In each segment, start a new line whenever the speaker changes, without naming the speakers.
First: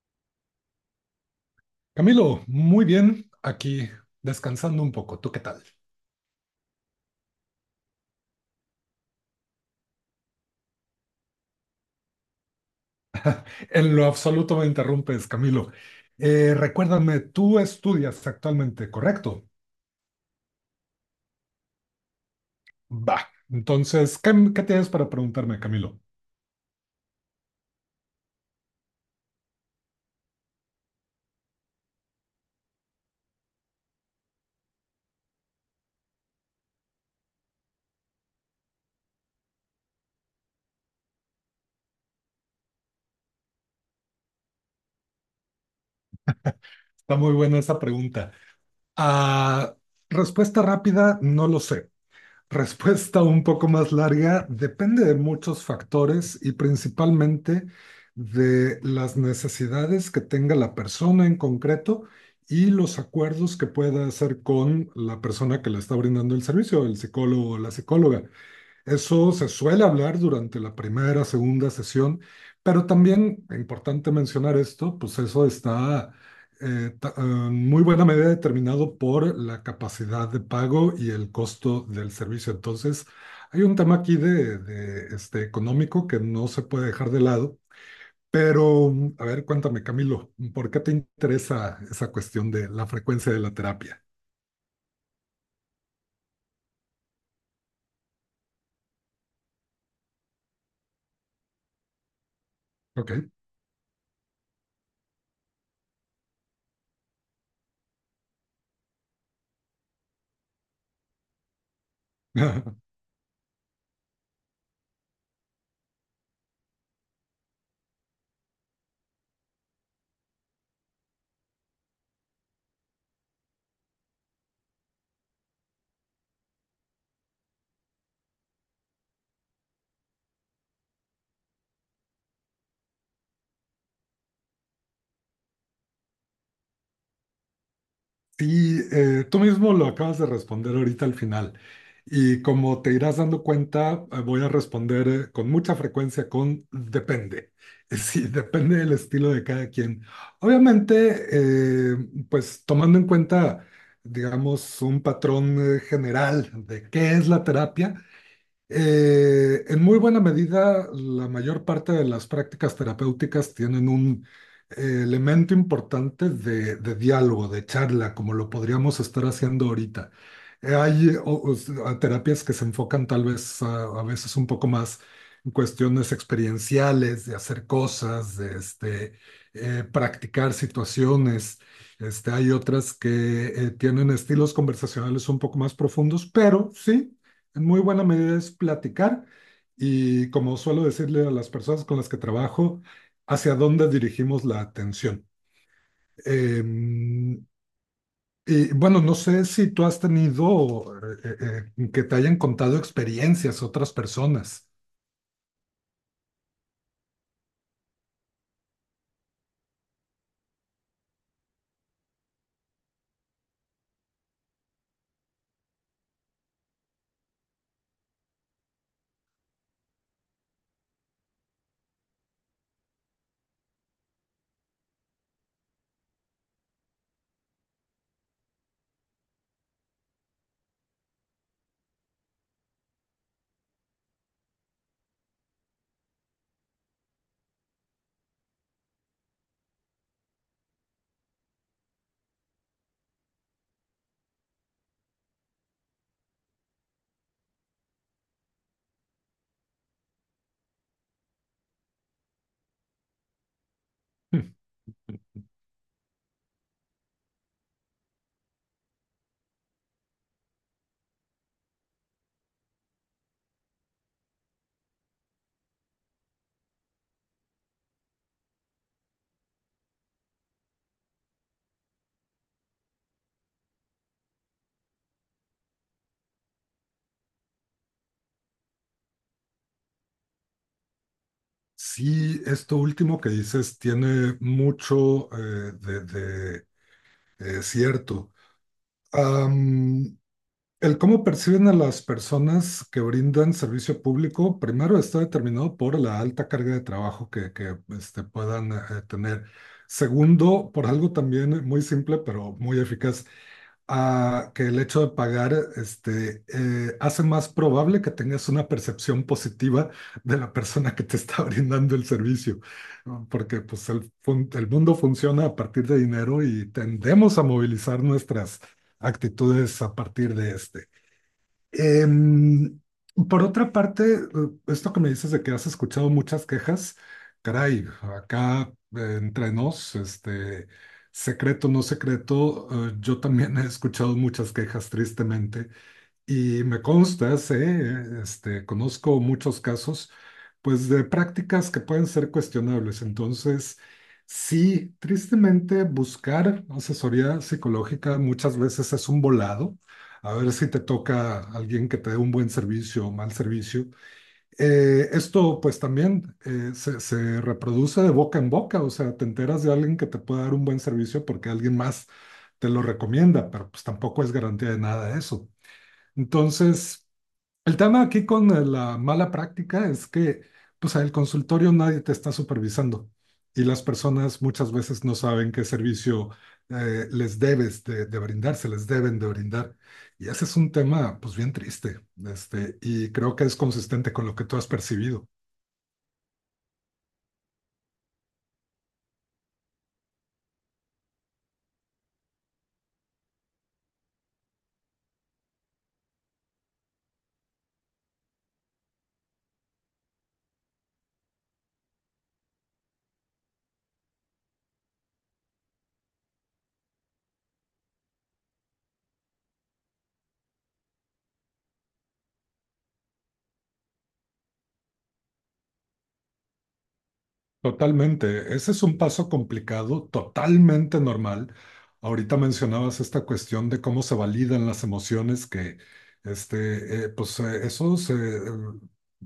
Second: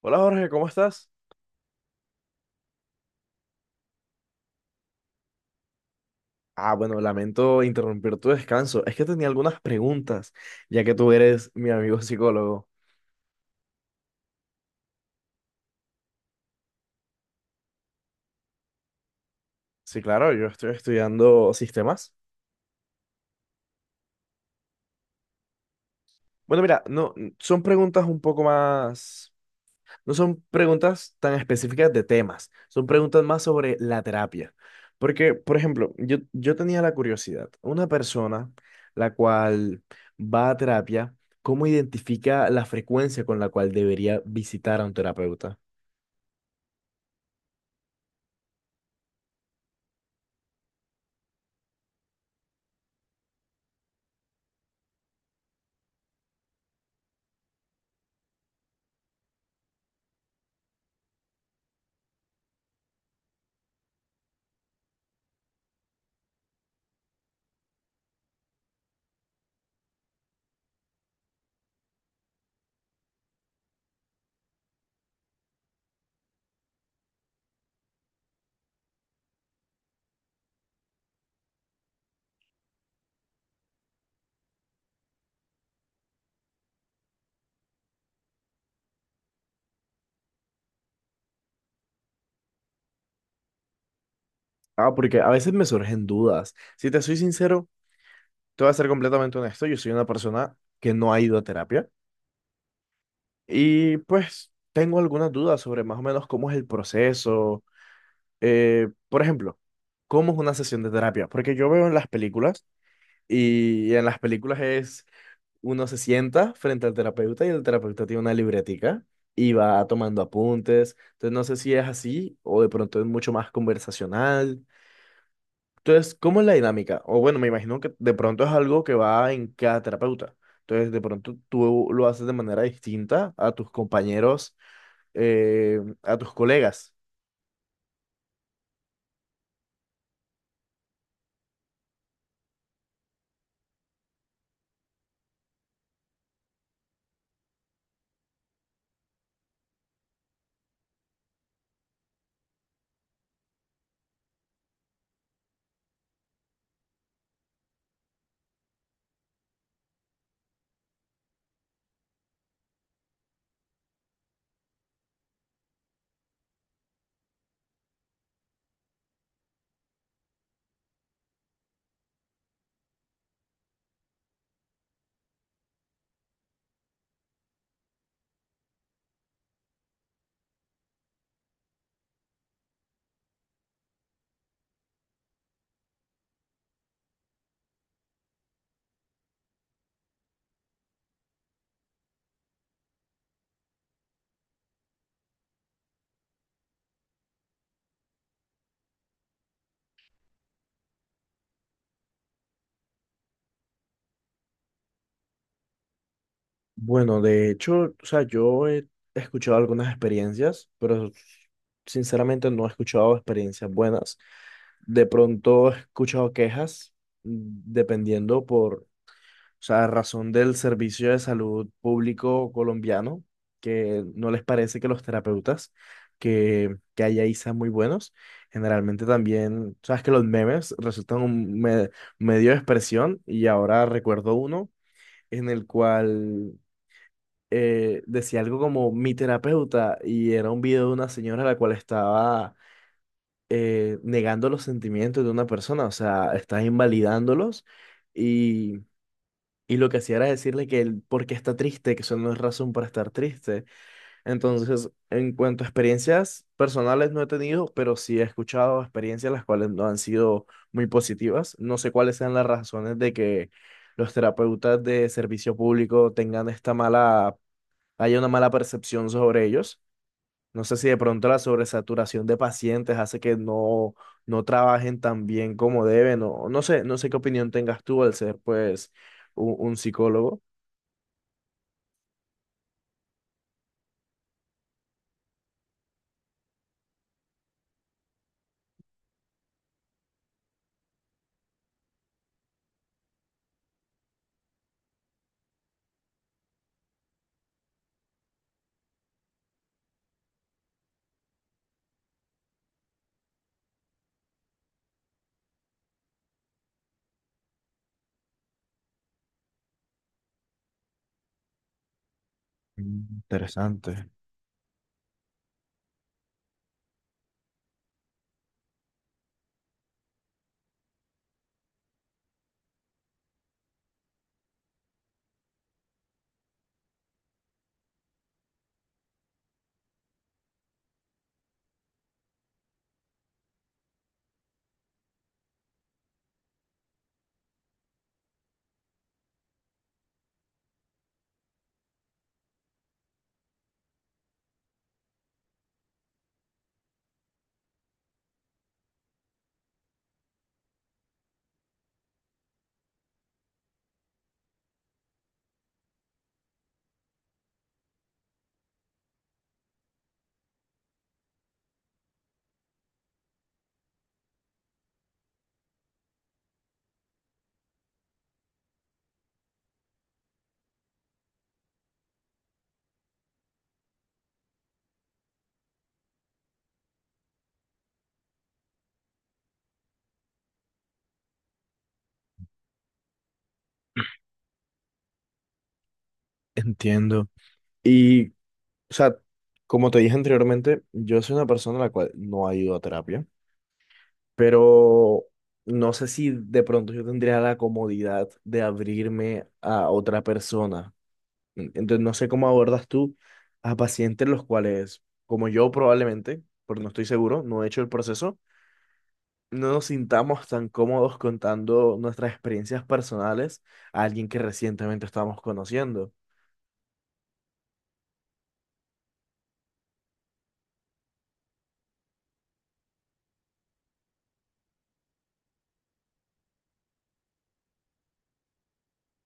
Hola Jorge, ¿cómo estás?
Camilo, muy bien, aquí descansando un poco. ¿Tú qué tal?
Ah, bueno, lamento interrumpir tu descanso. Es que tenía algunas preguntas, ya que tú eres mi amigo psicólogo.
En lo absoluto me interrumpes, Camilo. Recuérdame, tú estudias actualmente, ¿correcto?
Sí, claro, yo estoy estudiando sistemas.
Va. Entonces, ¿qué tienes para preguntarme, Camilo?
Bueno, mira, no, son preguntas un poco más, no son preguntas tan específicas de temas, son preguntas más sobre la terapia. Porque, por ejemplo, yo tenía la curiosidad, una persona la cual va a terapia, ¿cómo identifica la frecuencia con la cual debería visitar a un terapeuta?
Está muy buena esa pregunta. Ah, Respuesta rápida, no lo sé. Respuesta un poco más larga, depende de muchos factores y principalmente de las necesidades que tenga la persona en concreto y los acuerdos que pueda hacer con la persona que le está brindando el servicio, el psicólogo o la psicóloga. Eso se suele hablar durante la primera, segunda sesión, pero también, e importante mencionar esto, pues eso está en muy buena medida determinado por la capacidad de pago y el costo del servicio. Entonces, hay un tema aquí este, económico que no se puede dejar de lado, pero a ver, cuéntame, Camilo, ¿por qué te interesa esa cuestión de la frecuencia de la terapia?
Ah, porque a veces me surgen dudas. Si te soy sincero, te voy a ser completamente honesto. Yo soy una persona que no ha ido a terapia
Ok.
y pues tengo algunas dudas sobre más o menos cómo es el proceso. Por ejemplo, ¿cómo es una sesión de terapia? Porque yo veo en las películas, y en las películas es uno se sienta frente al terapeuta y el terapeuta tiene una libretica y va tomando apuntes. Entonces no sé si es así o de pronto es mucho más conversacional. Entonces, ¿cómo es la dinámica? O bueno, me imagino que de pronto es algo que va en cada terapeuta. Entonces, de pronto tú lo haces de manera distinta a tus compañeros, a tus colegas.
Sí, tú mismo lo acabas de responder ahorita al final. Y como te irás dando cuenta, voy a responder con mucha frecuencia con depende. Sí, depende del estilo de cada quien. Obviamente, pues tomando en cuenta, digamos, un patrón general de qué es la terapia, en muy buena medida, la mayor parte de las prácticas terapéuticas tienen un elemento importante de diálogo, de charla, como lo podríamos estar haciendo ahorita. Hay o terapias que se enfocan tal vez a veces un poco más en cuestiones experienciales, de hacer cosas, de este, practicar situaciones. Este, hay otras que tienen estilos conversacionales un poco más profundos, pero sí en muy buena medida es platicar y, como suelo decirle a las personas con las que trabajo, hacia dónde dirigimos la atención. Em, y bueno, no sé si tú has tenido que te hayan contado experiencias otras personas.
Bueno, de hecho, o sea, yo he escuchado algunas experiencias, pero sinceramente no he escuchado experiencias buenas. De pronto he escuchado quejas, mm, dependiendo por... O sea, a razón del servicio de salud público colombiano, que no les parece que los terapeutas que hay ahí sean muy buenos. Generalmente también, sabes que los memes resultan un medio de expresión, y ahora recuerdo uno en el cual decía algo como "mi terapeuta", y era un video de una señora a la cual estaba negando los sentimientos de una persona, o sea, estaba invalidándolos, y lo que hacía era decirle que él porque está triste, que eso no es razón para estar triste.
Hmm.
Entonces, en cuanto a experiencias personales no he tenido, pero sí he escuchado experiencias las cuales no han sido muy positivas. No sé cuáles sean las razones de que los terapeutas de servicio público tengan esta mala, haya una mala percepción sobre ellos. No sé si de pronto la sobresaturación de pacientes hace que no, no trabajen tan bien como deben, o no sé, no sé qué opinión tengas tú al ser pues un psicólogo.
Sí, esto último que dices tiene mucho de cierto. Am, El cómo perciben a las personas que brindan servicio público, primero está determinado por la alta carga de trabajo que, este, puedan tener. Segundo, por algo también muy simple, pero muy eficaz, ah, que el hecho de pagar este, hace más probable que tengas una percepción positiva de la persona que te está brindando el servicio,
Mm,
¿no? Porque pues,
interesante,
el mundo funciona a partir de dinero y tendemos a movilizar nuestras actitudes a partir de este. Em, por otra parte, esto que me dices de que has escuchado muchas quejas, caray, acá entre nos, este, secreto, no secreto, yo también he escuchado muchas quejas, tristemente. Y me consta, sé, este, conozco muchos casos, pues de prácticas que pueden ser cuestionables. Entonces, sí, tristemente buscar asesoría psicológica muchas veces es un volado. A ver si te toca alguien que te dé un buen servicio o mal servicio. Esto pues también se reproduce de boca en boca, o sea, te enteras de alguien que te puede dar un buen servicio porque alguien más te lo recomienda, pero pues tampoco es garantía de nada eso. Entonces, el tema aquí con la mala práctica es que, pues, al consultorio nadie te está supervisando y las personas muchas veces no saben qué servicio les de brindar, se les deben de brindar. Y ese es un tema, pues, bien triste, este, y creo que es consistente con lo que tú has percibido.
entiendo. Y, o sea, como te dije anteriormente, yo soy una persona la cual no ha ido a terapia, pero no sé si de pronto yo tendría la comodidad de abrirme a otra persona. Entonces, no sé cómo abordas tú a pacientes los cuales, como yo probablemente, porque no estoy seguro, no he hecho el proceso, no nos sintamos tan cómodos contando nuestras experiencias personales a alguien que recientemente estamos conociendo.
Totalmente, ese es un paso complicado, totalmente normal. Ahorita mencionabas esta cuestión de cómo se validan las emociones, que este, eso se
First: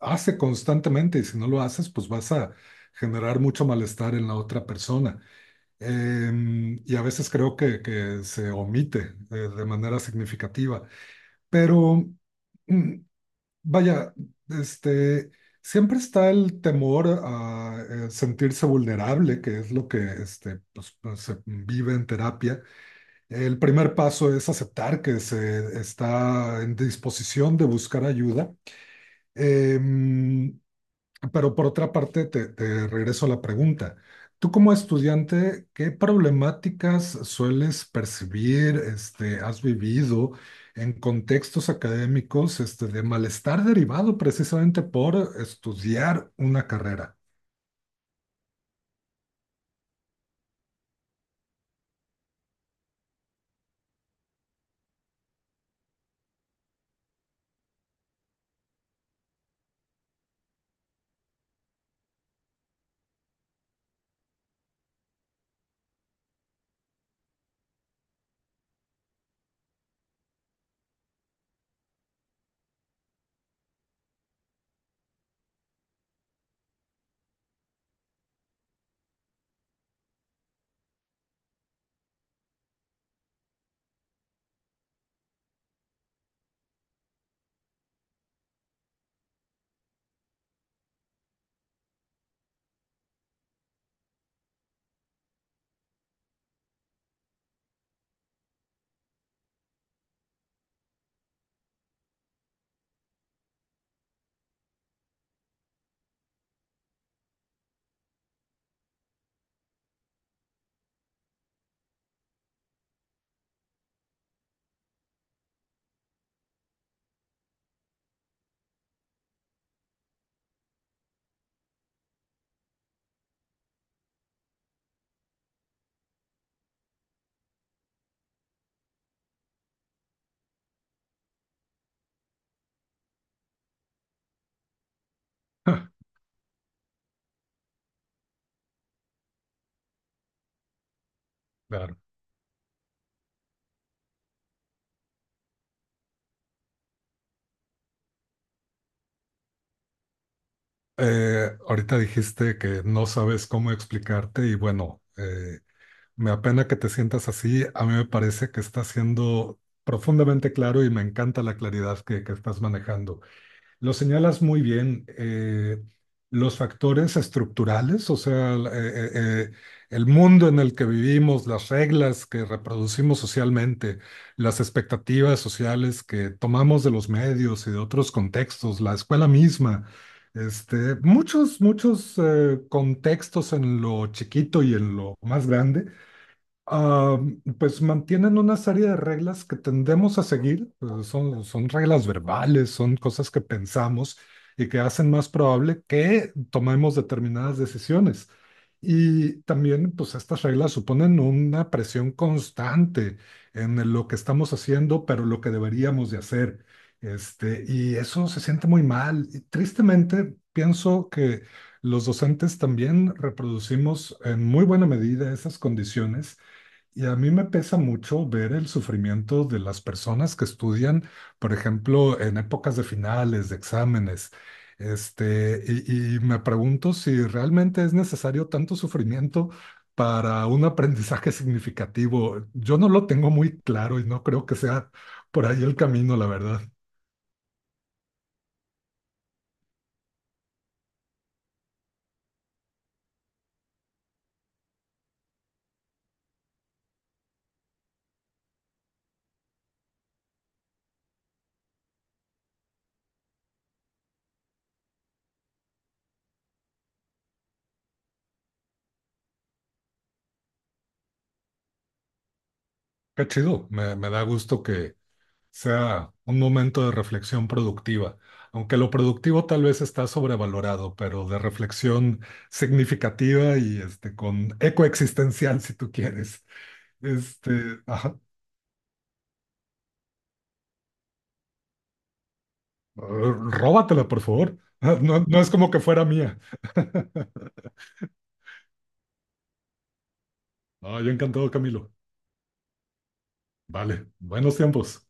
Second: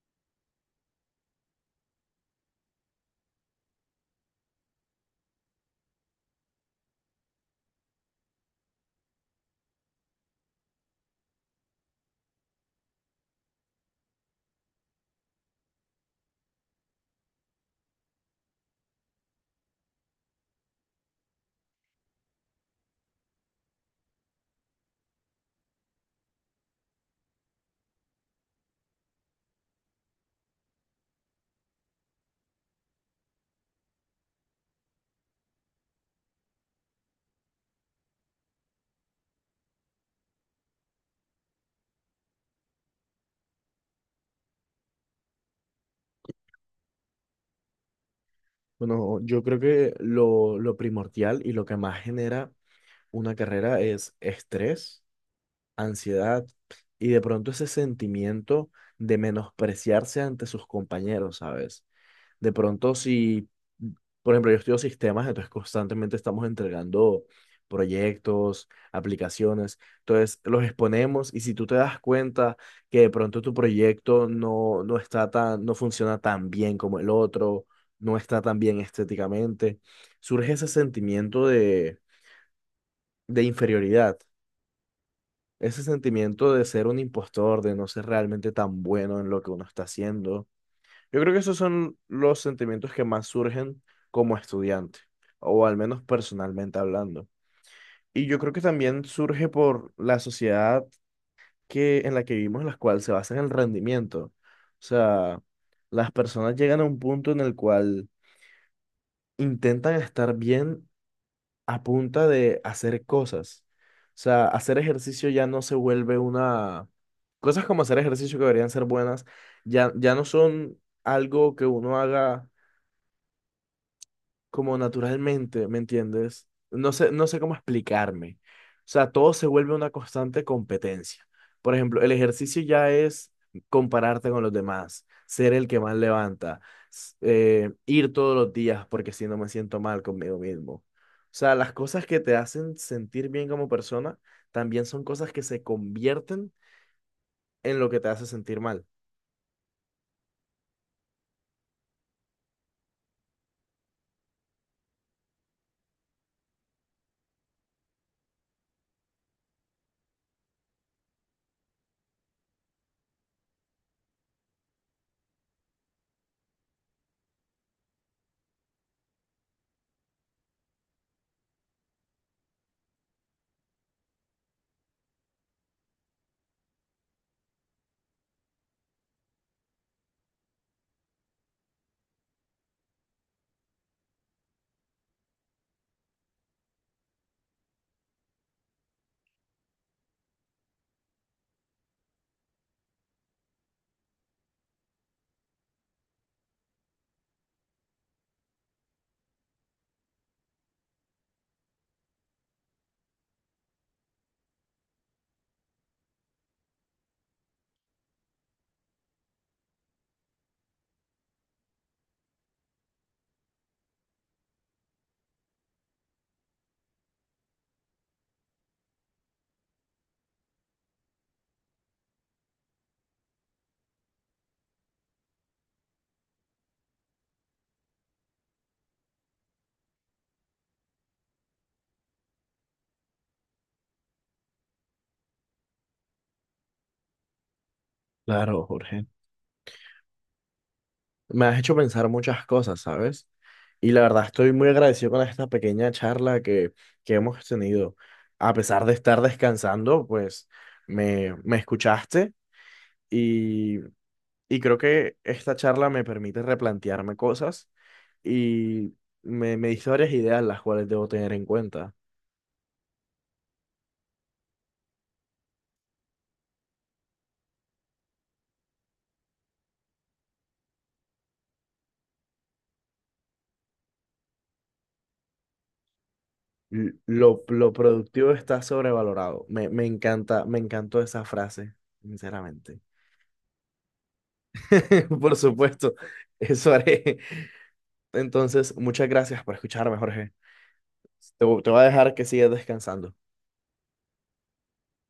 hace constantemente y si no lo haces, pues vas a generar mucho malestar en la otra persona. Y a veces creo que se omite de manera significativa. Pero mm, Vaya, este, siempre está el temor a sentirse vulnerable, que es lo que este, pues se vive en terapia. El primer paso es aceptar que se está en disposición de buscar ayuda. Em, pero por otra parte, te regreso a la pregunta. Tú como estudiante, ¿qué problemáticas sueles percibir, este, has vivido en contextos académicos, este, de malestar derivado precisamente por estudiar una carrera?
Bueno, yo creo que lo primordial y lo que más genera una carrera es estrés, ansiedad y de pronto ese sentimiento de menospreciarse ante sus compañeros, ¿sabes? De pronto, si, por ejemplo, yo estudio sistemas, entonces constantemente estamos entregando proyectos, aplicaciones, entonces los exponemos y si tú te das cuenta que de pronto tu proyecto no, no está tan, no funciona tan bien como el otro, no está tan bien estéticamente, surge ese sentimiento de inferioridad, ese sentimiento de ser un impostor, de no ser realmente tan bueno en lo que uno está haciendo. Yo creo que esos son los sentimientos que más surgen como estudiante, o al menos personalmente hablando. Y yo creo que también surge por la sociedad que, en la que vivimos, en la cual se basa en el rendimiento. O sea, las personas llegan a un punto en el cual intentan estar bien a punta de hacer cosas. O sea, hacer ejercicio ya no se vuelve una... Cosas como hacer ejercicio que deberían ser buenas, ya, ya no son algo que uno haga como naturalmente, ¿me entiendes? No sé, no sé cómo explicarme. O sea, todo se vuelve una constante competencia. Por ejemplo, el ejercicio ya es compararte con los demás, ser el que
Ah.
más levanta, ir todos los días porque si no me siento mal conmigo mismo. O sea, las
Claro.
cosas que te hacen sentir bien como persona también son cosas que se convierten en lo que te hace sentir mal.
Ahorita dijiste que no sabes cómo explicarte y bueno, me apena que te sientas así. A mí me parece que estás siendo profundamente claro y me encanta la claridad que estás manejando. Lo señalas muy bien. Los factores estructurales, o sea, eh, el mundo en el que vivimos, las reglas que reproducimos socialmente, las expectativas sociales que tomamos de los medios y de otros contextos, la escuela misma. Este, muchos contextos en lo chiquito y en lo más grande, ah, pues mantienen una serie de reglas que tendemos a seguir, son reglas verbales, son cosas que pensamos y que hacen más probable que tomemos determinadas decisiones. Y también, pues estas reglas suponen una presión constante en lo que estamos haciendo, pero lo que deberíamos de hacer. Este, y eso se siente muy mal. Y tristemente, pienso que los docentes también reproducimos en muy buena medida esas condiciones y a mí me pesa mucho ver el sufrimiento de las personas que estudian, por ejemplo, en épocas de finales, de exámenes. Este, y me pregunto si realmente es necesario tanto sufrimiento para un aprendizaje significativo. Yo no lo tengo muy claro y no creo que sea por ahí el camino, la verdad.
Claro, Jorge. Me has hecho pensar muchas cosas, ¿sabes? Y la verdad estoy muy agradecido con esta pequeña charla que hemos tenido. A pesar de estar descansando, pues me escuchaste y, y creo que esta charla me permite replantearme cosas y me diste varias ideas las cuales debo tener en cuenta.
Qué chido, me da gusto que sea un momento de reflexión productiva, aunque lo productivo tal vez está sobrevalorado, pero de reflexión significativa y este, con eco existencial, si tú quieres.
Lo
Este, ajá,
productivo está sobrevalorado. Me encanta, me encantó esa frase, sinceramente.
róbatela, por favor. Ah, no,
Por
no es como que
supuesto,
fuera mía.
eso haré. Entonces, muchas gracias por escucharme, Jorge.
Ah, yo
Te
encantado,
voy a
Camilo.
dejar que sigas descansando.
Vale, buenos tiempos.